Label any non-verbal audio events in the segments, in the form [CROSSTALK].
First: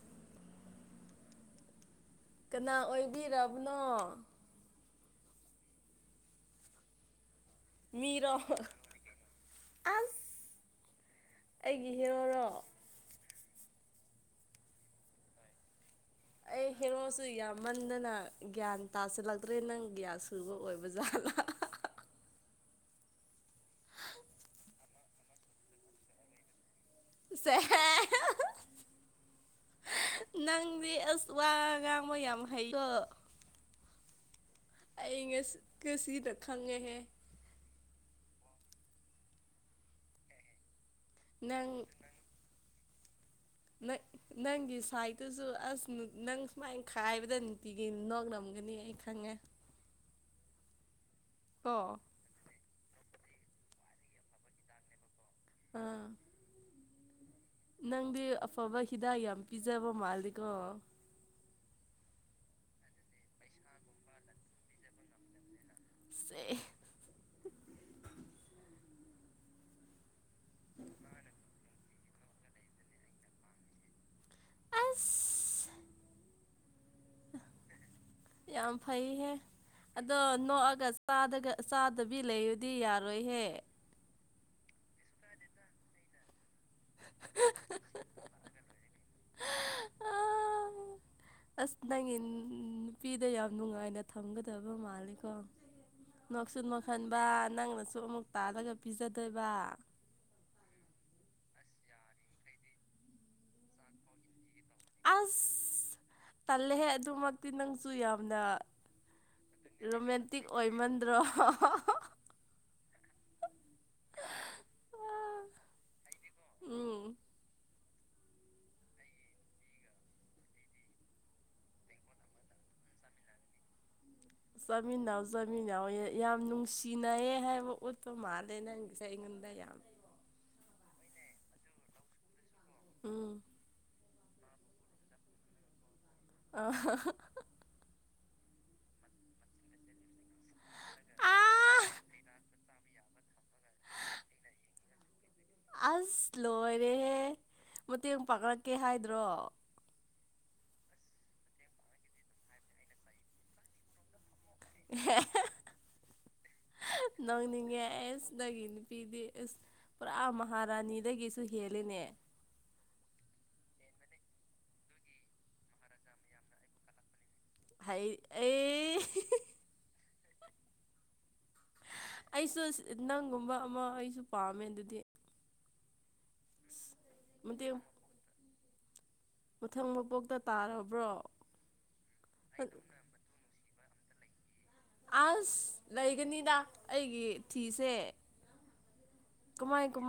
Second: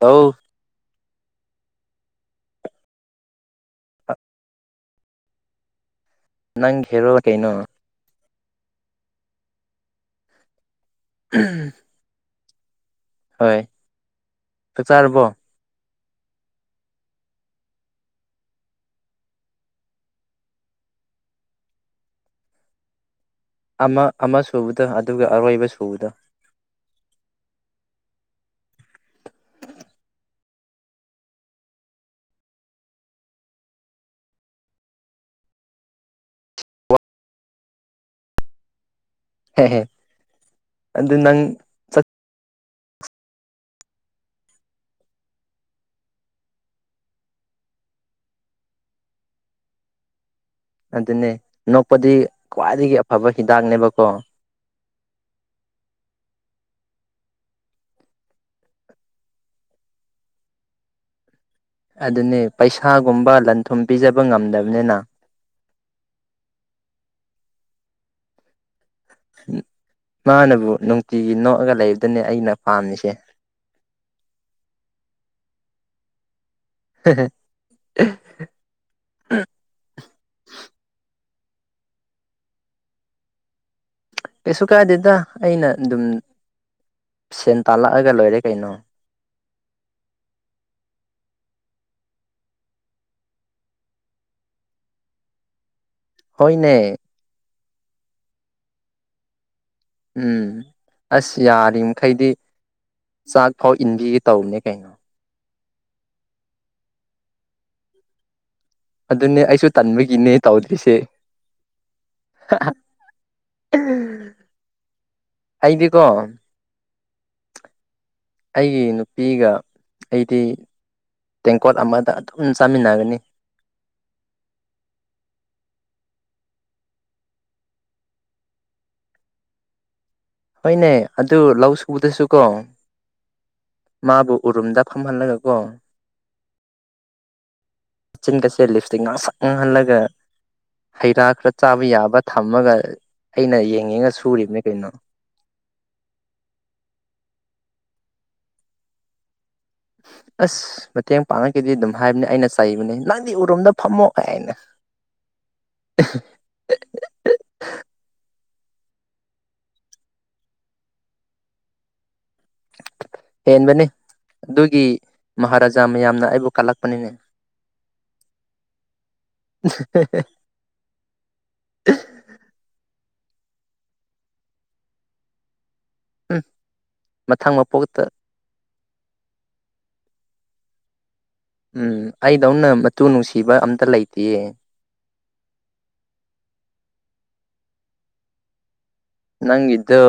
ꯇꯥꯎ ꯀꯅꯥ ꯑꯣꯏꯕꯤꯔꯕꯅꯣ ꯅꯪ ꯍꯦꯔꯣꯂ ꯀꯥꯏꯩꯅꯣ ꯃꯤꯔꯣ ꯑ ꯑꯩꯒꯤ ꯍꯦꯔꯣꯣꯔꯣ ꯍꯣꯏ ꯇ ꯆꯥꯔꯕꯣ [INAUDIBLE] ꯍꯦꯉꯣꯁꯨ ꯌꯥꯝꯃꯟꯗꯅ ꯒ꯭ꯌꯥꯟ ꯇꯥꯁꯤꯜꯂꯛꯇ꯭ꯔꯦ ꯅꯪ ꯒ꯭ꯌꯥꯟ ꯁꯨꯕ ꯑꯣꯏꯕ ꯖꯥꯠꯂ [INAUDIBLE] ꯑꯃ ꯑꯃ ꯁꯨꯕꯗ ꯑꯗꯨꯒ ꯑꯔꯣꯏꯕ ꯁꯨꯕꯗ ꯁꯦ ꯅꯪꯗꯤ ꯑꯁ ꯋꯥ ꯉꯥꯡꯕꯣ ꯌꯥꯝ ꯍꯩꯗꯣ ꯑ ꯉ ꯀꯁꯤ ꯔꯈꯥꯒꯦ ꯍꯦ ꯍ ꯍ ꯑꯗꯨ ꯅꯪ ꯅꯪꯒꯤ ꯁꯥꯏꯠꯇꯨꯁꯨ ꯑꯁ ꯅꯪ ꯁꯨꯃꯥꯏꯅ ꯈꯥꯏꯕꯗ ꯅꯨꯡꯇꯤꯒꯤ ꯅꯣꯛꯅ ꯑꯃꯨ ꯪꯅꯤ ꯑꯩ ꯈꯪꯉꯦ [INAUDIBLE] ꯑꯗꯨꯅꯦ ꯀꯣ ꯅꯣꯛꯄꯗꯤ ꯈ꯭ꯋꯥꯏꯗꯒꯤ ꯑꯐꯕ ꯍꯤꯗꯥꯛꯅꯦꯕꯀꯣ ꯑꯥ ꯅꯪꯗꯤ ꯑꯐꯕ ꯍꯤꯗꯥꯛ ꯌꯥꯝ ꯄꯤꯖꯕ ꯃꯥꯜꯜꯂꯤꯀꯣ ꯑꯗꯨꯅꯤ ꯄꯩꯁꯥꯒꯨꯝꯕ ꯂꯟ ꯊꯨꯝ ꯄꯤꯖꯕ ꯉꯝꯗꯕꯅꯤꯅ ꯁꯦ ꯃꯥꯅꯕꯨ ꯅꯨꯡꯇꯤꯒꯤ ꯅꯣꯛꯑꯒ ꯂꯩ ꯗꯅꯦ ꯑꯩꯅ ꯄꯥꯝꯃꯤꯁꯦ ꯑꯥꯁ ꯍꯝ ꯌꯥꯝ ꯐꯩꯌꯦꯅꯦ ꯑꯗꯣ ꯅꯣꯛꯑꯒ ꯆꯥꯗꯒ ꯆꯥꯗꯕꯤ ꯂꯩꯕꯗꯤ ꯌꯥꯔꯣꯏꯍꯦ ꯀꯩꯁꯨ ꯀꯥꯏꯗꯦꯗ ꯑꯩꯅ ꯑꯗꯨꯝ ꯁꯦꯟ ꯇꯥꯜꯂꯛꯑꯒ ꯂꯣꯏꯔꯦ ꯀꯩꯅꯣ ꯑꯥ, ꯑꯁ ꯅꯪꯒꯤ ꯅꯨꯄꯤꯗ ꯌꯥꯝ ꯅꯨꯡꯉꯥꯏꯅ ꯊꯝꯒꯗꯕ ꯃꯥꯜꯂꯦꯀꯣ ꯅꯣꯛꯁꯨꯟ ꯍꯣꯏꯅꯦ ꯃꯈꯟꯕ ꯅꯪꯅꯁꯨ ꯑꯃꯨꯛ ꯇꯥꯜꯂꯒ ꯄꯤꯖꯗꯕ ꯎꯝ ꯑꯁ ꯌꯥꯔꯤꯃꯩꯗꯤ ꯆꯥꯛ ꯐꯥꯎ ꯏꯟꯕꯤꯒꯦ ꯇꯧꯕꯅꯦ ꯀꯩꯅꯣ ꯑꯁ ꯇꯜꯂꯦꯍꯦ ꯑꯗꯨꯃꯛꯇꯤ ꯅꯪꯁꯨ ꯌꯥꯝꯅ ꯑꯗꯨꯅꯦ ꯑꯩꯁꯨ ꯇꯟꯕꯒꯤꯅꯦ ꯔꯣꯃꯦꯟꯇꯤꯛ ꯇꯧꯗ꯭ꯔꯤꯁꯦ ꯑꯣꯏꯃꯟꯗ꯭ꯔꯣ ꯍꯥꯏꯕꯤꯀꯣ ꯎꯝ ꯑꯩꯒꯤ ꯅꯨꯄꯤꯒ ꯑꯩꯗꯤ ꯇꯦꯡꯀꯣꯠ ꯑꯃꯗ ꯑꯗꯨꯝ ꯆꯥꯃꯤꯟꯅꯒꯅꯤ ꯆꯥꯃꯤꯅꯥꯎ ꯆꯥꯃꯤꯅꯥꯎ ꯌꯥꯝ ꯅꯨꯡꯁꯤꯅꯩꯌꯦ ꯍꯥꯏꯕ ꯎꯠꯄ ꯃꯥꯜꯂꯦ ꯅꯪ ꯉꯁꯥꯏ ꯑꯩꯉꯣꯟꯗ ꯕꯌꯥꯝꯝ ꯍꯣꯏꯅꯦ ꯑꯗꯨ ꯂꯧ ꯁꯕꯗꯁꯨ ꯀꯣ ꯎꯝ ꯃꯥꯕꯨ ꯎꯔꯨꯝꯗ ꯐꯝꯍꯜꯂꯒꯀꯣ ꯑ ꯃꯆꯤꯟ ꯀꯁꯦ ꯂꯤꯞꯇꯤ ꯉꯥꯡꯁꯛ ꯉꯥꯡꯍꯜꯂꯒ ꯍꯩ ꯔꯥ ꯈꯔ ꯆꯥꯕ ꯌꯥꯕ ꯊꯝꯃꯒ ꯑꯩꯅ ꯌꯦꯡꯉꯉ ꯁꯨꯔꯤꯕꯅꯦ ꯀꯩꯅꯣ ꯑꯁ ꯂꯣꯏꯔꯦꯍꯦ ꯃꯇꯦꯡ ꯄꯥꯡꯂꯛꯀꯦ ꯍꯥꯏꯗ꯭ꯔꯣ ꯑꯥꯁ ꯃꯇꯦꯡ ꯄꯥꯡꯉꯛꯈꯤꯗꯤ ꯑꯗꯨꯝ ꯍꯥꯏꯕꯅꯦ ꯑꯩꯅ ꯆꯩꯕꯅꯦ ꯅꯪꯗꯤ ꯎꯔꯣꯝꯗ ꯐꯝꯃꯣ ꯀꯥꯏ ꯍꯥꯏꯅ ꯅꯪꯅꯤꯡꯉꯦꯁꯦ ꯅꯪꯒꯤ ꯅꯨꯄꯤꯗꯤ ꯑꯁ ꯄꯨꯔꯥ ꯃꯍꯥꯔꯥꯅꯤꯗꯒꯤꯁꯨ ꯍꯦꯜꯂꯤꯅꯦ ꯍꯦꯟꯕꯅꯤ ꯑꯗꯨꯒꯤ ꯃꯍꯥꯔꯥꯖꯥ ꯃꯌꯥꯝꯅ ꯑꯩꯕꯨ ꯀꯜꯂꯛꯄꯅꯦꯅꯦ ꯍꯥꯏ ꯑꯦ ꯑꯩꯁꯨ ꯅꯪꯒꯨꯝꯕ ꯑꯃꯥ ꯑꯩꯁꯨ ꯄꯥꯝꯃꯦ ꯑꯗꯨꯗꯤ ꯎꯝ ꯃꯊꯪ ꯃꯇꯦꯡ ꯃꯄꯣꯛꯇꯥ ꯃꯊꯪ ꯃꯕꯣꯛꯇ ꯇꯥꯔꯕ꯭ꯔꯣ ꯎꯝ ꯑꯩꯗꯧꯅꯥ ꯃꯨ ꯅꯨꯡꯁꯤꯕ ꯑꯝꯇ ꯂꯩꯇꯦꯌꯦ ꯑꯥꯁ ꯂꯩꯒꯅꯤꯗ ꯑꯩꯒꯤ ꯊꯤꯁꯦ ꯀꯃꯥꯏ ꯅꯪꯒꯤꯗꯨ ꯀꯃ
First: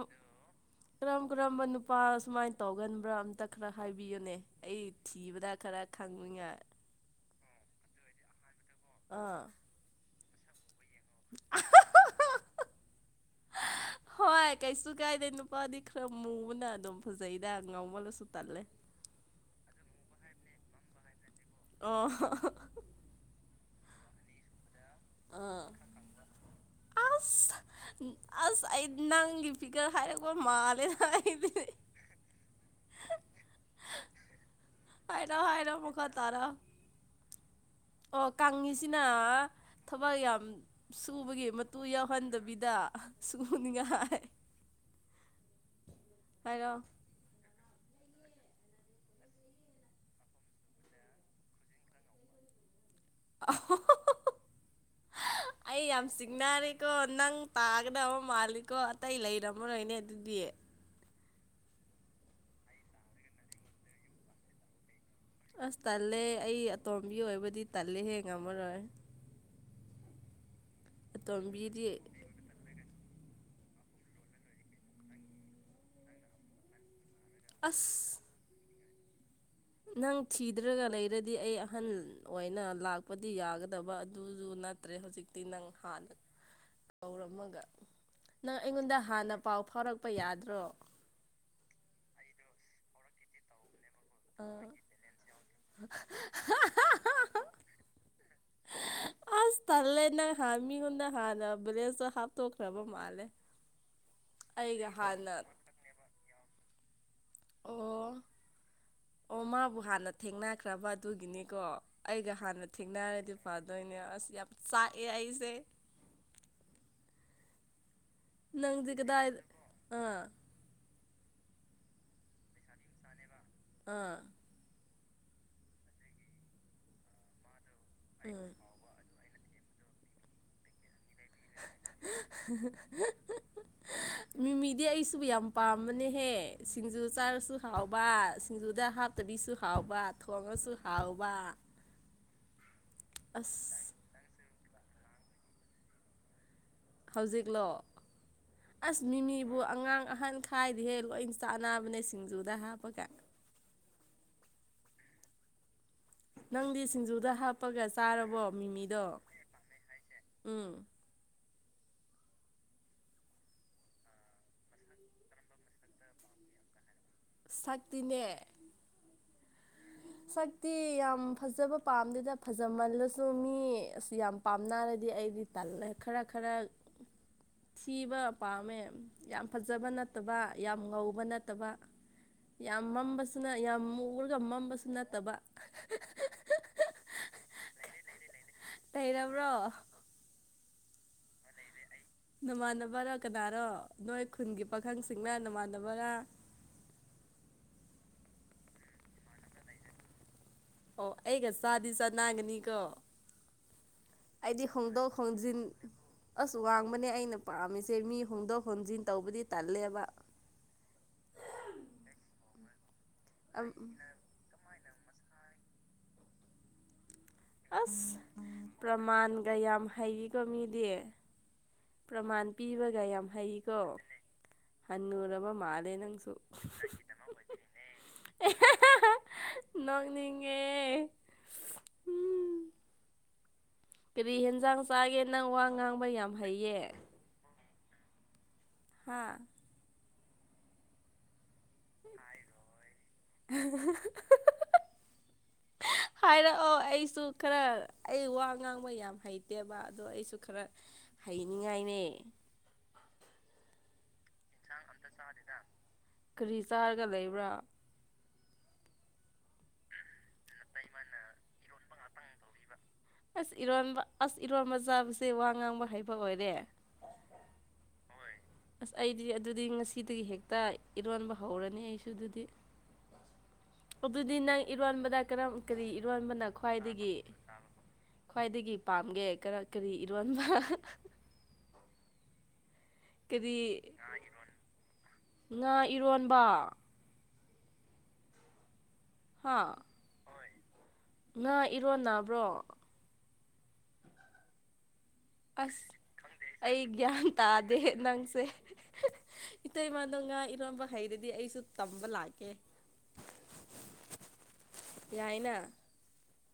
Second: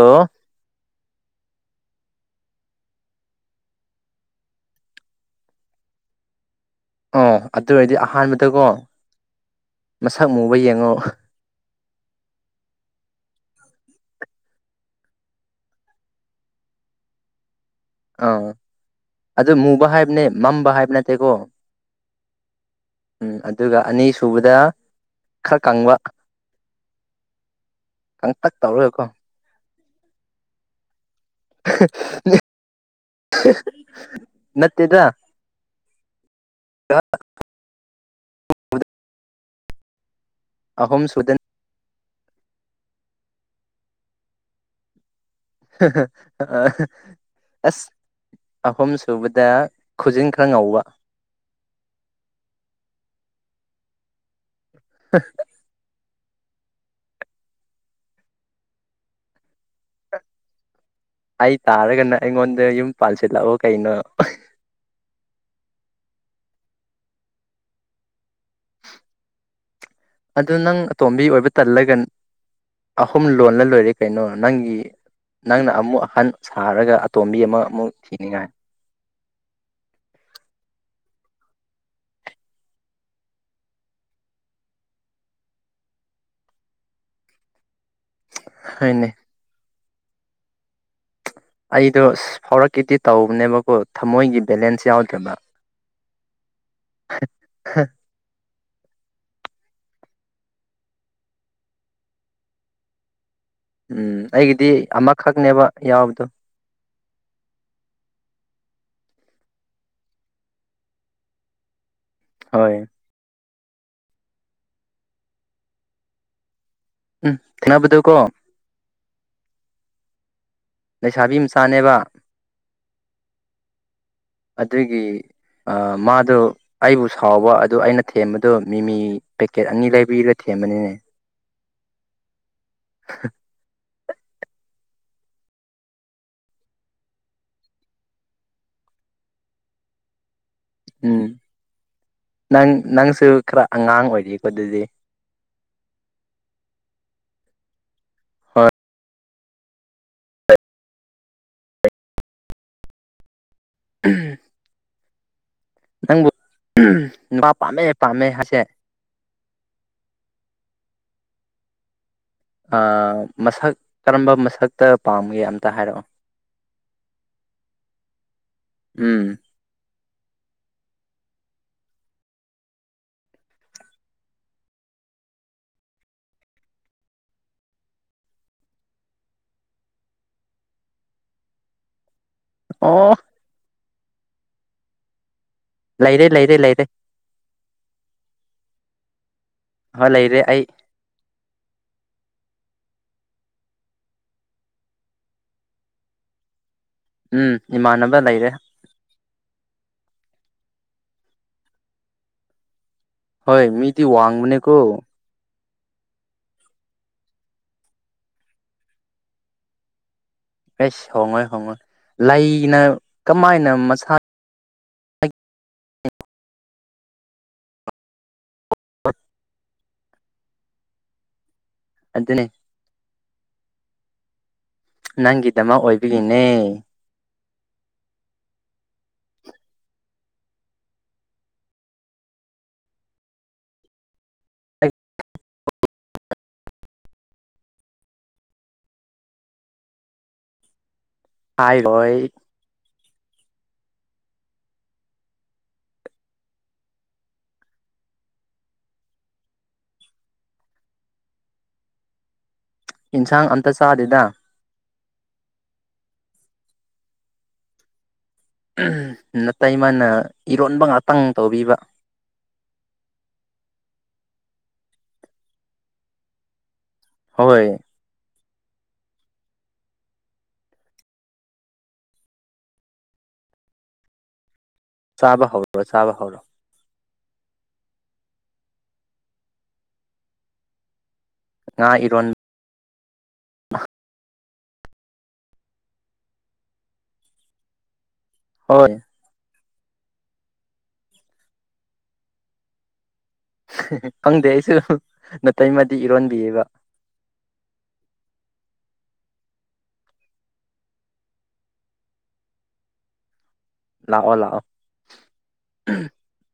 ꯀꯔꯝ ꯀꯔꯝꯕ ꯅꯨꯄꯥ ꯁꯨꯃꯥꯏꯅ ꯇꯧꯒꯟꯕ꯭ꯔꯥ ꯑꯝꯇ ꯈꯔ ꯍꯥꯏꯕꯤꯌꯨꯅꯦ ꯑꯩ ꯊꯤꯕꯗ ꯈꯔ ꯊꯥꯡꯨꯉꯌꯥ ꯑꯣ ꯑꯗꯨ ꯑꯣꯏꯔꯗꯤ ꯑꯍꯥꯟꯕꯗꯀꯣ ꯑꯣ ꯃꯁꯛ ꯃꯨꯕ ꯌꯦꯡꯉꯣ [UNINTELLIGIBLE] ꯍꯣꯏ ꯀꯩꯁꯨ ꯀꯥꯏꯗꯦ ꯅꯨꯄꯥꯗꯤ ꯈꯔ ꯃꯨꯕꯅ ꯑꯗꯨꯝ ꯐꯖꯩꯗ ꯉꯥꯎꯃꯜꯂꯁꯨ ꯑꯥ ꯇꯜꯂꯦ ꯑꯗꯨ ꯃꯨꯕ ꯍꯥꯏꯕꯅꯦ ꯃꯝꯕ ꯍꯥꯏꯕ ꯅꯠꯇꯦꯀꯣ ꯑꯣ ꯎꯝ ꯑꯗꯨꯒ ꯑꯅꯤꯁꯨꯨꯕꯗ ꯈꯔ ꯑꯥ ꯀꯪꯕ ꯑꯁ ꯀꯪꯇꯛ ꯇꯧꯔꯣꯏꯀꯣ ꯏꯒꯔ ꯍꯔꯦꯒꯣ ꯃꯥꯂꯦꯔꯦ ꯅꯠꯇꯗ ꯇꯔꯥ ꯑꯣ ꯀꯥꯡꯉꯤꯁꯤꯅ ꯊꯕꯛ ꯌꯥꯝ ꯑꯍꯨꯝ ꯁꯨꯗꯅ ꯁꯨꯕꯒꯤ ꯃꯇꯨ ꯌꯥꯎ ꯍꯟꯗꯕꯤꯗ ꯁꯨꯅꯤꯡꯉꯥꯏ ꯍꯥꯏꯔꯣ ꯑꯥꯁ ꯑꯍꯨꯝ ꯁꯨꯕꯗ ꯈꯨꯖꯤꯟ ꯈꯔ ꯉꯧꯕ [UNINTELLIGIBLE] [UNINTELLIGIBLE] [INAUDIBLE] ꯑꯩ ꯌꯥꯝ ꯆꯤꯡꯅꯔꯦꯀꯣ ꯅꯪ ꯇꯥꯒꯗꯕ ꯃꯥꯜꯂꯤꯀꯣ ꯑꯇꯩ ꯂꯩꯔꯝꯃꯔꯣꯏꯅꯦ ꯑꯗꯨꯗꯤ ꯑꯩ ꯇꯥꯔꯥꯒꯅ ꯑꯩꯉꯣꯟꯗ ꯌꯨꯝ ꯄꯥꯟꯜꯁꯤꯜꯂꯛꯑꯣ ꯀꯩꯅꯣ ꯑꯥꯁ ꯇꯜꯂꯦ ꯑꯩ ꯑꯇꯣꯝꯕꯤ ꯑꯣꯏꯕꯨꯗꯤ ꯇꯜꯂꯦ ꯍꯦꯉꯝꯃꯔꯣꯏ ꯑꯗꯨ ꯅꯪ ꯑꯇꯣꯝꯕꯤ ꯑꯣꯏꯕ ꯑꯇꯣꯝꯕꯤꯗꯤ ꯇꯜꯂꯒ ꯑꯍꯨꯝ ꯂ ꯂꯣꯜꯂ ꯂꯣꯏꯔꯦ ꯀꯩꯅꯣ ꯅꯪꯒꯤ ꯅꯪꯅ ꯑꯃꯨꯛ ꯑꯍꯟ ꯁꯥꯔꯒ ꯇꯣꯝꯕꯤ ꯑꯃꯃꯨꯛ ꯑꯁ ꯊꯤꯅꯤꯡꯉꯥꯏ ꯅꯪ ꯊꯤꯗ꯭ꯔꯒ ꯂꯩꯔꯗꯤ ꯑꯩ ꯑꯍꯟ ꯑꯣꯏꯅ ꯂꯥꯛꯄꯗꯤ ꯌꯥꯒꯗꯕ ꯑꯗꯨꯁꯨ ꯅꯠꯇ꯭ꯔꯦ ꯍꯧꯖꯤꯛꯇꯤ ꯅꯪ ꯍꯥꯟꯅ ꯀꯧꯔꯝꯃꯒ ꯅꯪ ꯑꯩꯉꯣꯟꯗ ꯍꯣꯏꯅꯦ ꯍꯥꯟꯅ ꯄꯥꯎ ꯐꯥꯎꯔꯛꯄ ꯌꯥꯗ꯭ꯔꯣ ꯑꯩꯗꯣ ꯐꯥꯎꯔꯛꯀꯤꯗꯤ ꯇꯧꯕꯅꯦꯕꯀꯣ ꯊꯝꯃꯣꯏꯒꯤ ꯑꯥ ꯕꯦꯂꯦꯟꯁ ꯌꯥꯎꯗꯕ ꯑꯁ ꯇꯜꯂꯦ ꯅꯪꯥꯟ ꯃꯤꯉꯣꯟꯗ ꯍꯥꯟꯅ ꯕ꯭ꯂꯦꯖꯇꯣ ꯍꯥꯞꯇꯣꯛꯈ꯭ꯔꯕ ꯃꯥꯜꯂꯦ ꯎꯝ ꯑꯩꯒꯤꯗꯤ ꯑꯩꯒ ꯍꯥꯟꯅ ꯑꯃꯈꯛꯅꯦꯕ ꯌꯥꯎꯕꯗꯣ ꯑꯣ ꯑꯣ ꯃꯥꯕꯨ ꯍꯥꯟꯅ ꯊꯦꯡꯅꯈ꯭ꯔꯕ ꯑꯗꯨꯒꯤꯅꯤꯀꯣ ꯑꯩꯒ ꯍꯥꯟꯅ ꯍꯣꯏ ꯊꯦꯡꯅꯔꯗꯤ ꯐꯥꯗꯣꯏꯅꯦ ꯑꯁ ꯌꯥꯝ ꯆꯥꯛꯑꯦ ꯑꯩꯁꯦ ꯎꯝ ꯊꯅꯕꯗꯕ ꯀꯣ ꯅꯪꯗꯤ ꯀꯗꯥ ꯑꯥ ꯂꯩꯁꯥꯕꯤ ꯃꯆꯥꯅꯦꯕ ꯑꯥ ꯑꯗꯨꯒꯤ ꯃꯥꯗꯣ ꯑꯩꯕꯨ ꯁꯥꯎꯕ ꯑꯗꯨ ꯑꯩꯅ ꯊꯦꯝꯕꯗꯣ ꯎꯝ ꯃꯤꯃꯤ ꯄꯦꯀꯦꯠ ꯑꯅꯤ ꯂꯩꯕꯤꯔ ꯊꯦꯝꯕꯅꯤꯅꯦ ꯃꯤ ꯃꯤꯗꯤ ꯁꯨꯕꯨ ꯌꯥꯝ ꯄꯥꯝꯕꯅꯦꯍꯦ ꯁꯤꯡꯖꯨ ꯆꯥꯔꯁꯨ ꯍꯥꯎꯕꯥ ꯁꯤꯡꯖꯨꯗ ꯍꯥꯞꯇꯕꯤꯁꯨ ꯍꯥꯎꯕ ꯊꯣꯡꯉꯥ ꯎꯝ ꯅꯪ ꯅꯪꯁꯨ ꯈꯔ ꯑꯁ ꯑꯉꯥꯡ ꯑꯣꯏꯔꯤꯀꯣ ꯑꯗꯨꯗꯤ ꯍꯧꯖꯤꯛꯂꯣ ꯍꯣꯏ ꯑꯥꯁ ꯃꯤꯃꯤ ꯑꯗꯨꯕꯨꯕꯨ ꯑꯉꯥꯡ ꯑꯍꯟꯈꯥꯏꯗꯤ ꯍꯦ ꯂꯣꯏ ꯆꯥꯅꯕꯅꯦ ꯁꯤꯡꯖꯨꯗ ꯍꯥꯞꯄꯒ ꯎꯝ ꯅꯪꯗꯤ ꯁꯤꯡꯖꯨꯗ ꯍꯥꯞꯄꯒ ꯄꯥꯝꯃꯦ ꯆꯥꯔꯕꯣ ꯍꯥꯏꯁꯦ ꯃꯤꯃꯤꯗꯣ ꯎꯝ ꯃꯁꯛ ꯀꯔꯝꯕ ꯃꯁꯛꯇ ꯄꯥꯝꯒꯦ ꯑꯝꯇ ꯍꯥꯏꯔꯛꯑꯣ ꯁꯛꯇꯅꯦ ꯎꯝ ꯁꯛꯇꯤ ꯌꯥꯝ ꯐꯖꯕ ꯄꯥꯝꯗꯦꯗ ꯐꯖꯃꯜꯂꯁꯨ ꯃꯤ ꯑꯁ ꯌꯥꯝ ꯄꯥꯝꯅꯔꯗꯤ ꯑꯩꯗꯤ ꯇꯜꯂꯦ ꯈꯔꯥ ꯈꯔꯥ [INAUDIBLE] ꯁꯤꯕ ꯄꯥꯝꯃꯦ ꯌꯥꯝ ꯐꯖꯕꯥ ꯅꯠꯇꯕ ꯌꯥꯝ ꯉꯧꯕ ꯅꯠꯇꯕꯥ ꯌꯥꯝ ꯑꯣ ꯃꯝꯕꯁꯨꯅ ꯌꯥꯝ ꯃꯨꯔꯒ ꯃꯝꯕꯁꯨ ꯅꯠꯇꯕ ꯂꯩꯔꯦ ꯂꯩꯔꯦ ꯂꯩꯔꯦ ꯇꯩꯔꯥ ꯍꯣꯏ ꯂꯩꯔꯦ ꯑꯩ ꯅꯃꯥꯟꯅꯕꯔꯥ ꯀꯅꯥꯔꯣ ꯅꯣꯏ ꯈꯨꯟꯒꯤ ꯄꯥꯈꯪꯁꯤꯡꯅ ꯅꯃꯥꯟꯅꯕꯔꯥ ꯎꯝ ꯏꯃꯥꯟꯅꯕ ꯂꯩꯔꯦ ꯑꯣ ꯑꯩꯒ ꯁꯥꯗꯤ ꯆ ꯅꯒꯅꯤ ꯀꯣ ꯍꯣꯏ ꯃꯤꯗꯤꯤ ꯋꯥꯡꯕꯅꯦ ꯀꯣ ꯍꯣꯡꯖꯤꯟ ꯑꯁ ꯋꯥꯡꯕꯅꯦ ꯑꯩꯅ ꯄꯥꯝꯃꯤꯁꯦ ꯃꯤ ꯍꯣꯡꯗꯣꯛ ꯍꯣꯡꯖꯤꯟ ꯇꯧꯕꯗꯤ ꯇꯜꯂꯦꯕ ꯑꯦꯁ ꯍꯣꯡꯉꯣꯏ ꯍꯣꯡꯉꯣꯏ ꯂꯩꯅ ꯀꯃꯥꯏꯅ ꯃꯁꯥꯅ ꯑꯁ ꯄ꯭ꯔꯃꯥꯟꯒ ꯌꯥꯝ ꯍꯩꯕꯤꯀ ꯃꯤꯗꯤ ꯑꯗꯨꯅꯤ ꯄ꯭ꯔꯃꯥꯟ ꯄꯤꯕꯒ ꯌꯥꯝ ꯍꯩꯀꯣ ꯍꯅꯨꯔꯕ ꯅꯪꯒꯤꯗꯃꯛ ꯃꯥꯂꯦ ꯅꯪꯁꯨ ꯑꯣꯏꯕꯒꯤꯅꯦ ꯅꯪ [UNINTELLIGIBLE] [INAUDIBLE] ꯑꯦ ꯎꯝ [UNINTELLIGIBLE] [INAUDIBLE] ꯀꯔꯤ ꯍꯦꯟꯖꯥꯡ ꯆꯥꯒꯦ ꯅꯪ ꯋꯥ ꯉꯥꯡꯕ ꯌꯥꯝ ꯍꯩꯌꯦ ꯍꯥꯥ ꯍꯥꯏ ꯍꯣꯏ [UNINTELLIGIBLE] [INAUDIBLE] [UNINTELLIGIBLE] [INAUDIBLE] ꯍꯥꯏꯔꯛꯑꯣ ꯑꯩꯁꯨ ꯈꯔ ꯑꯩ ꯋꯥ ꯉꯥꯡꯕ ꯌꯥꯝ ꯍꯩꯇꯦꯕ ꯑꯗꯣ ꯑꯩꯁꯨ ꯈꯔ ꯍꯩꯅꯤꯡꯉꯥꯏꯅꯦ ꯌꯦꯟꯁꯥꯡ ꯑꯝꯇ ꯆꯥꯗꯦꯗ ꯀꯔꯤ ꯆꯥꯔꯒ ꯂꯩꯕ꯭ꯔꯥ ꯅꯠꯇꯇꯩ ꯃꯥꯅ ꯏꯔꯣꯟꯕ ꯉꯥꯛꯇꯪ ꯇꯧꯕꯤꯕ ꯑꯁ ꯏꯔꯣꯟꯕ ꯑꯁ ꯏꯔꯣꯟꯕ ꯆꯥꯕꯁꯦ ꯋꯥ ꯉꯥꯡꯕ ꯍꯥꯏꯩꯕ ꯑꯣꯏꯔꯦ ꯍꯣꯏ ꯑꯁ ꯑꯩꯗꯤ ꯑꯗꯨꯗꯤ ꯉꯁꯤꯗꯒꯤ ꯍꯦꯛꯇ ꯏꯔꯣꯟꯕ ꯍꯧꯔꯅꯤ ꯑꯩꯁꯨ ꯑꯗꯨꯗꯤ [UNINTELLIGIBLE] [INAUDIBLE] ꯑꯗꯨꯗꯤ ꯅꯪ ꯏꯔꯣꯟꯕꯗ ꯆꯥꯕ ꯀꯔꯝ ꯍꯧꯔꯣ ꯀꯔꯤ ꯆꯥꯕ ꯍꯧꯔꯣ ꯏꯔꯣꯟꯕꯅ ꯈ꯭ꯋꯥꯏꯗꯒꯤ ꯈ꯭ꯋꯥꯏꯗꯒꯤ ꯄꯥꯝꯒꯦꯔ ꯀꯔꯤ ꯏꯔꯣꯟꯕ ꯉꯥ ꯏꯔꯣꯟꯕ ꯀꯗꯤ ꯉꯥ ꯏꯔꯣꯟꯕ ꯍꯣꯏ ꯍꯥ ꯉꯥ ꯏꯔꯣꯟꯅꯕ꯭ꯔꯣ ꯈꯪꯗꯦ ꯑꯩꯁꯨ ꯑꯁ ꯅꯇꯩꯃꯗꯤ ꯏꯔꯣꯟꯕꯤꯌꯦꯕ ꯑꯩ ꯒ꯭ꯌꯥꯟ ꯇꯥꯗꯦ ꯅꯪꯁꯦ ꯏꯇꯩꯃꯅꯒ ꯏꯔꯣꯟꯝꯕ ꯍꯩꯗꯗꯤ ꯑꯩꯁꯨ ꯇꯝꯕ ꯂꯥꯛꯀꯦ ꯂꯥꯛꯑꯣ ꯂꯥꯛꯑꯣ ꯌꯥꯏꯅ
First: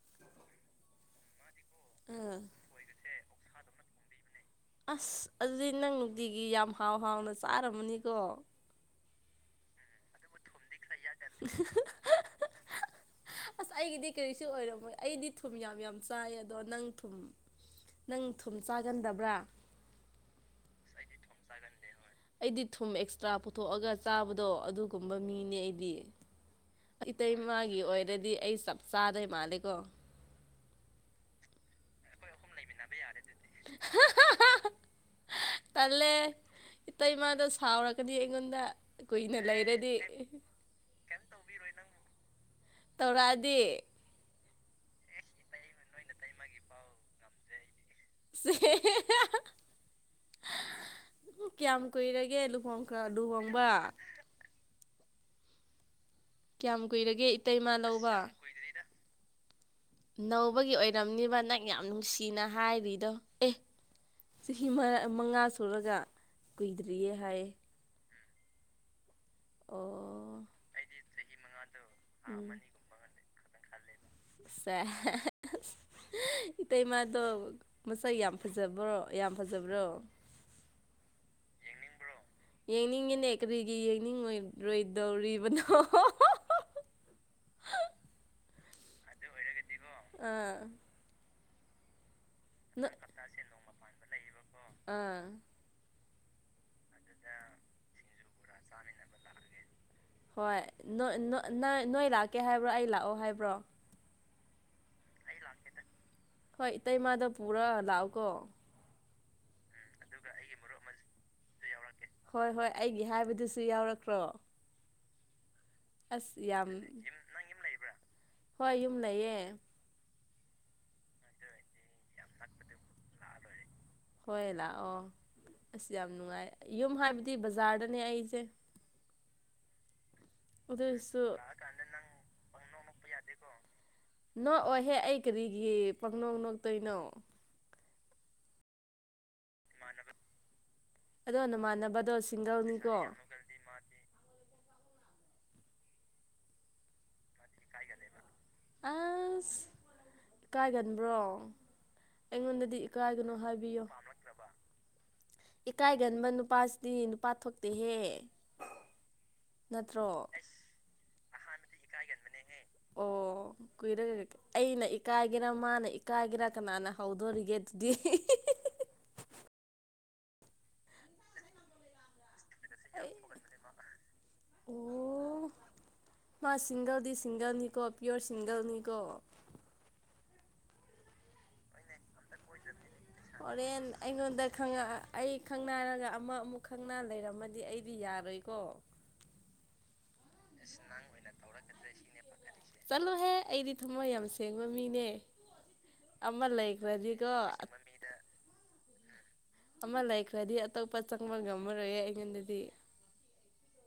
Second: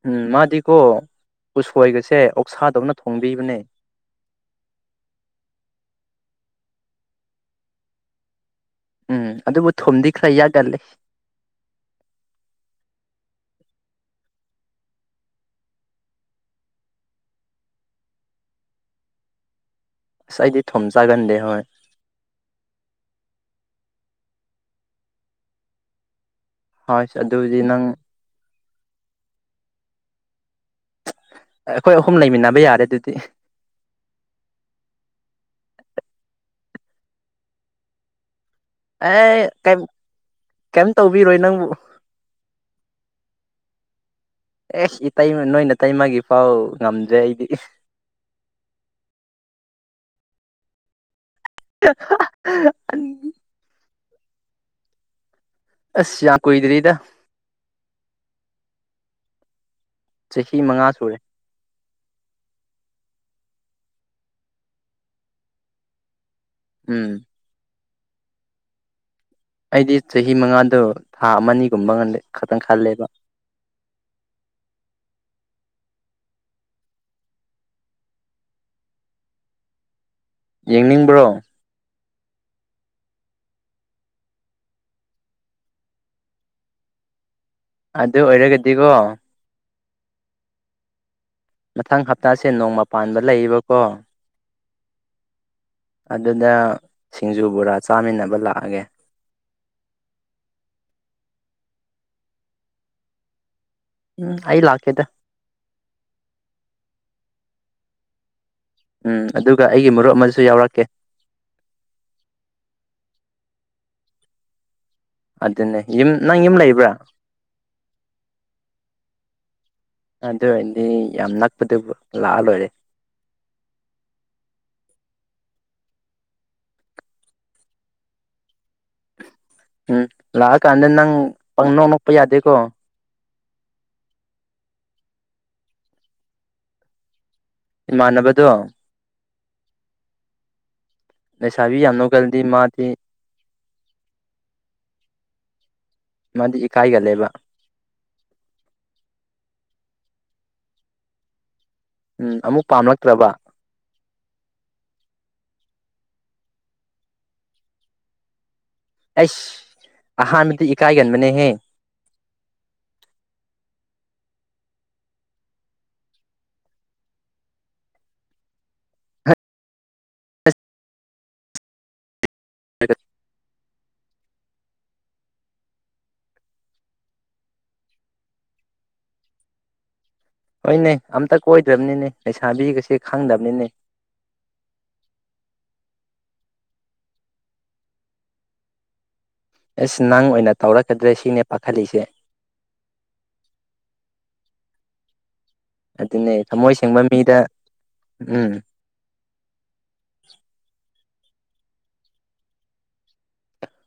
ꯎꯝ ꯃꯥꯗꯤꯀꯣ ꯎꯁꯣꯏꯒꯁꯦ ꯑꯥ ꯑꯣꯛꯁꯥꯗꯧꯅ ꯊꯣꯡꯕꯤꯕꯅꯦ ꯑꯁ ꯑꯗꯨꯗꯤ ꯅꯪ ꯅꯨꯡꯇꯤꯒꯤ ꯌꯥꯝ ꯍꯥꯎ ꯍꯥꯎꯅ ꯆꯥꯔꯝꯃꯅꯤꯀꯣ ꯎꯝ ꯑꯗꯨꯕꯨ ꯊꯣꯝꯗꯤ ꯈꯔ ꯌꯥꯒꯂꯦ [UNINTELLIGIBLE] [INAUDIBLE] ꯑꯁ ꯑꯩꯒꯤꯗꯤ ꯀꯔꯤꯁꯨ ꯑꯣꯏꯔꯝꯃꯣꯏ ꯑꯩꯗꯤ ꯊꯨꯝ ꯌꯥꯝ ꯌꯥꯝ ꯆꯥꯏ ꯑꯗꯣ ꯅꯪ ꯊꯨꯝ ꯅꯪ ꯊꯨꯝ ꯆꯥꯒꯟꯗꯕ꯭ꯔꯥ ꯉꯁꯥꯏꯗꯤ ꯊꯝꯆꯥꯥꯒꯥꯟꯗꯦ ꯍꯣꯏ ꯑꯩꯗꯤ ꯊꯨꯝ ꯑꯦꯛꯁꯇ꯭ꯔꯥ ꯄꯨꯊꯣꯛꯑꯒ ꯆꯥꯕꯗꯣ ꯑꯗꯨꯒꯨꯝꯕ ꯃꯤꯅꯦ ꯑꯩꯗꯤ ꯍꯣꯏ ꯑꯩ ꯏꯇꯩ ꯑꯗꯨꯗꯤ ꯏꯃꯥꯒꯤ ꯅꯪ ꯑꯣꯏꯔꯗꯤ ꯑꯩ ꯆꯞ ꯆꯥꯗꯣꯏ ꯃꯥꯂꯦꯀꯣ ꯑꯩꯈꯣꯏ ꯑꯍꯨꯝ ꯂꯩꯃꯤꯟꯅꯕ ꯌꯥꯔꯦ ꯑꯗꯨꯗꯤ ꯇꯜꯂꯦ ꯏꯇꯩꯃꯥꯗ ꯁꯥꯎꯔꯒꯗꯤ ꯑꯦ ꯀꯩꯝ ꯇꯧꯕꯤꯔꯣꯏ ꯅꯪꯕꯨ ꯇꯧꯔꯛꯑꯗꯤꯦ ꯑꯦꯁ ꯏꯃ ꯅꯣꯏꯅ ꯇꯩꯃꯒꯤ ꯐꯥꯎ ꯉꯝꯗ꯭ꯔꯦ ꯑꯩꯗꯤ ꯁꯤ [UNINTELLIGIBLE] [INAUDIBLE] ꯎ ꯀꯌꯥꯝ ꯀꯨꯏꯔꯒꯦ ꯂꯨꯍꯣꯡ ꯂꯨꯍꯣꯡꯕ ꯑꯁ ꯌꯥꯝ ꯀꯌꯥꯝ ꯀꯨꯏꯗ꯭ꯔꯤꯗ ꯀꯨꯏꯔꯒꯦ ꯏꯇꯩ ꯏꯃꯥ ꯂꯧꯕ ꯆꯍꯤ ꯅꯧꯕꯒꯤ ꯃꯉꯥ ꯁꯨꯔꯦ ꯑꯣꯏꯔꯝꯅꯦꯕ ꯅꯪ ꯌꯥꯝ ꯅꯨꯡꯁꯤꯅ ꯍꯥꯏꯔꯤꯗꯣ ꯑꯦ ꯆꯍꯤ ꯃꯉꯥ ꯁꯨꯔꯒ ꯎꯝ ꯀꯨꯏꯗ꯭ꯔꯤꯌꯦ ꯍꯥꯏꯌꯦ ꯑꯩꯗꯤ ꯆꯍꯤ ꯑꯣ ꯃꯉꯥꯗꯣ ꯊꯥ ꯑꯃꯅꯤꯅꯤꯒꯨꯝꯕ ꯈꯛꯇꯪ ꯈꯜꯂꯦꯕ ꯁ [INAUDIBLE] [UNINTELLIGIBLE] ꯏꯇꯩꯃꯗꯣ ꯃꯁꯛ ꯌꯥꯝ ꯐꯖꯕ꯭ꯔꯣ ꯌꯥꯝ ꯐꯖꯕ꯭ꯔꯣ ꯌꯦꯡꯅꯤꯡꯕ꯭ꯔꯣ ꯌꯦꯡꯅꯤꯡꯉꯤꯅꯦ ꯀꯔꯤꯒꯤ ꯌꯦꯡꯅꯤꯡꯉꯔꯣꯏꯗꯧꯔꯤꯕꯅꯣ ꯑꯗꯨ ꯑꯣꯏꯔꯒꯗꯤꯀꯣ ꯑꯥ ꯃꯊꯪ ꯍꯞꯇꯥꯁꯦ ꯅꯣꯡꯃ ꯄꯥꯟꯕ ꯂꯩꯌꯦꯕꯀꯣ ꯑꯥ ꯑꯗꯨꯗ ꯁꯤꯡꯖꯨ ꯕꯣꯔꯥ ꯆꯥꯃꯤꯟꯅꯕ ꯂꯥꯛꯑꯒꯦ ꯍꯣꯏ ꯅ ꯅꯣꯏ ꯂꯥꯛꯀꯦ ꯍꯥꯏꯕ꯭ꯔꯣ ꯑꯩ ꯂꯥꯛꯑꯣ ꯍꯥꯏꯕ꯭ꯔꯣ ꯎꯝ ꯑꯩ ꯂꯥꯛꯀꯦꯗ ꯍꯣꯏ ꯏꯇꯩꯃꯗ ꯄꯨꯔꯥ ꯂꯥꯛꯑꯣ ꯀꯣ ꯎꯝ ꯑꯗꯨꯒ ꯑꯩꯒꯤ ꯃꯔꯨꯞ ꯑꯃꯁꯁꯨ ꯌꯥꯎꯔꯛꯀꯦ ꯑꯗꯨꯁꯨ ꯌꯥꯎꯔꯛꯈ꯭ꯔꯣ ꯑꯗꯨꯅꯦ ꯌꯨꯝ ꯅꯪ ꯑꯁ ꯌꯨꯝ ꯌꯥꯝ ꯂꯩꯕ꯭ꯔꯥ ꯍꯣꯏ ꯌꯨꯝ ꯂꯩꯌꯦ ꯑꯗꯨ ꯑꯣꯏꯔꯗꯤ ꯌꯥꯝ ꯅꯛꯄꯗꯨꯕꯨ ꯂꯥꯛꯑ ꯂꯣꯏꯔꯦ ꯍꯣꯏ ꯂꯥꯛꯑꯣ ꯑꯁ ꯌꯥꯝ ꯅꯨꯡꯉꯥꯏ ꯌꯨꯝ ꯍꯥꯏꯕꯗꯤ ꯕꯖꯥꯔꯗꯅꯦ ꯑꯩꯁꯦ ꯍꯝ ꯂꯥꯛꯑꯀꯥꯟꯗ ꯅꯪ ꯑꯗꯨꯁꯨ ꯄꯪ ꯅꯣꯛ ꯅꯛꯄ ꯌꯥꯗꯦꯀꯣ ꯅꯣꯛꯑꯣꯍꯦ ꯑꯩ ꯀꯔꯤꯒꯤ ꯄꯪꯅꯣꯛ ꯅꯣꯛꯇꯣꯏꯅꯣ ꯏꯃꯥꯟꯅꯕꯗꯣ ꯑꯗꯣ ꯂꯩꯁꯥꯕꯤ ꯌꯥꯝ ꯅꯃꯥꯟꯅꯕꯗꯣ ꯅꯣꯛꯀꯜꯂꯗꯤ ꯃꯥꯗꯤ ꯁꯤꯡꯒꯧꯅꯤꯀꯣ ꯃꯥꯗꯤ ꯏꯀꯥꯏꯒꯜꯂꯦꯕ ꯑꯁ ꯀꯥꯏꯒꯟꯕ꯭ꯔꯣ ꯎꯝ ꯑꯃꯨꯛ ꯑꯩꯉꯣꯟꯗꯗꯤ ꯄꯥꯝꯂꯛꯇ꯭ꯔꯕ ꯏꯀꯥꯏꯒꯅꯣ ꯍꯥꯏꯕꯤꯌꯣ ꯏ ꯀꯥꯏꯒꯟꯕ ꯅꯨꯄꯥꯁꯤꯗꯤ ꯅꯨꯄꯥ ꯊꯣꯛꯇꯦꯍꯦ ꯑꯩꯁ ꯑꯍꯥꯟꯕꯗꯤ ꯏꯀꯥꯏꯒꯅꯕꯅꯦꯍꯦ ꯀꯑꯒꯦꯅ ꯃꯅꯦ ꯍꯦ ꯑꯣ ꯀꯨꯏꯔꯒ ꯑꯩꯅ ꯏꯀꯥꯏꯒꯦꯔꯥ ꯃꯥꯅ ꯏꯀꯥꯏꯒꯦꯔꯥ ꯀꯅꯥꯅ ꯍꯧꯗꯣꯔꯤꯒꯦ ꯗ ꯍ ꯍ ꯑꯣ ꯃꯥ ꯁꯁꯤꯡꯒꯜ ꯗꯗꯤ ꯁꯤꯁꯤꯡꯒꯜꯅꯤꯀꯣ ꯄ꯭ꯌꯣꯔ ꯁꯤꯁꯤꯡꯒꯜꯅꯤꯀꯣ ꯍꯣꯏꯅꯦ ꯑꯝꯇ ꯀꯣꯏꯗ꯭ꯔꯕꯅꯤꯅꯦ ꯂꯩꯁꯥꯕꯤꯒꯁꯦ ꯈꯪꯗꯕꯅꯤꯅꯦ ꯍꯣꯔꯦꯟ ꯑꯩꯉꯣꯟꯗ ꯑꯩ ꯈꯪꯅꯔꯒ ꯑꯃ ꯑꯃꯨꯛ ꯈꯪꯅ ꯂꯩꯔꯝꯃꯗꯤ ꯑꯩꯗꯤ ꯌꯥꯔꯣꯏꯀꯣ ꯑꯁ ꯅꯪ ꯑꯣꯏꯅ ꯇꯧꯔꯛꯀꯗ꯭ꯔꯦ ꯁꯤꯅꯦ ꯄꯥꯈꯠꯂꯤꯁꯦ ꯇꯦꯡꯕ ꯃꯤꯅꯦ ꯑꯗꯨꯅꯦ ꯑꯃ ꯊꯝꯃꯣꯏ ꯁꯦꯡꯕ ꯂꯩꯈ꯭ꯔꯗꯤꯀꯣ ꯃꯤꯗ ꯎꯝ ꯑꯃ ꯂꯩꯈ꯭ꯔꯗꯤ ꯑꯇꯣꯞꯄ ꯆꯪꯕ ꯉꯝꯃꯔꯣꯏ ꯑꯩꯉꯣꯟꯗꯗꯤ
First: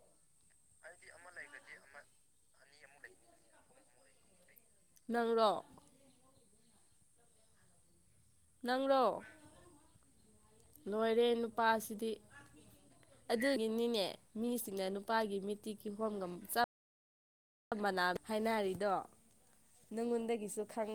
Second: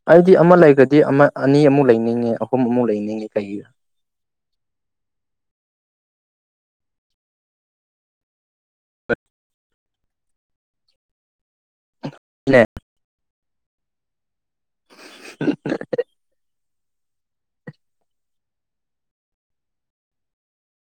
ꯑꯩꯗꯤ ꯑꯃ ꯂꯩꯒꯗꯤ ꯑꯃ ꯑꯅꯤ ꯑꯃꯨꯛ ꯂꯩꯅꯤꯡꯉꯦ ꯑꯍꯨꯝ ꯑꯃꯨꯛ ꯂꯩꯅꯤꯡꯉꯦ ꯀꯩꯒꯤ [UNINTELLIGIBLE] ꯅꯪꯔꯣ ꯅꯪꯂꯔꯣ ꯂꯣꯏꯔꯦ ꯅꯨꯄꯥꯁꯤꯗꯤ ꯍꯦ ꯑꯗꯨꯒꯤꯅꯤꯅꯦ ꯃꯤꯁꯤꯡꯅ ꯅꯨꯄꯥꯒꯤ ꯃꯤꯇꯤ ꯀꯤ ꯍꯣꯝꯒ ꯍꯥꯏꯅꯔꯤꯗꯣ ꯅꯪꯉꯣꯟꯗꯒꯤꯁꯨ ꯈꯪꯉ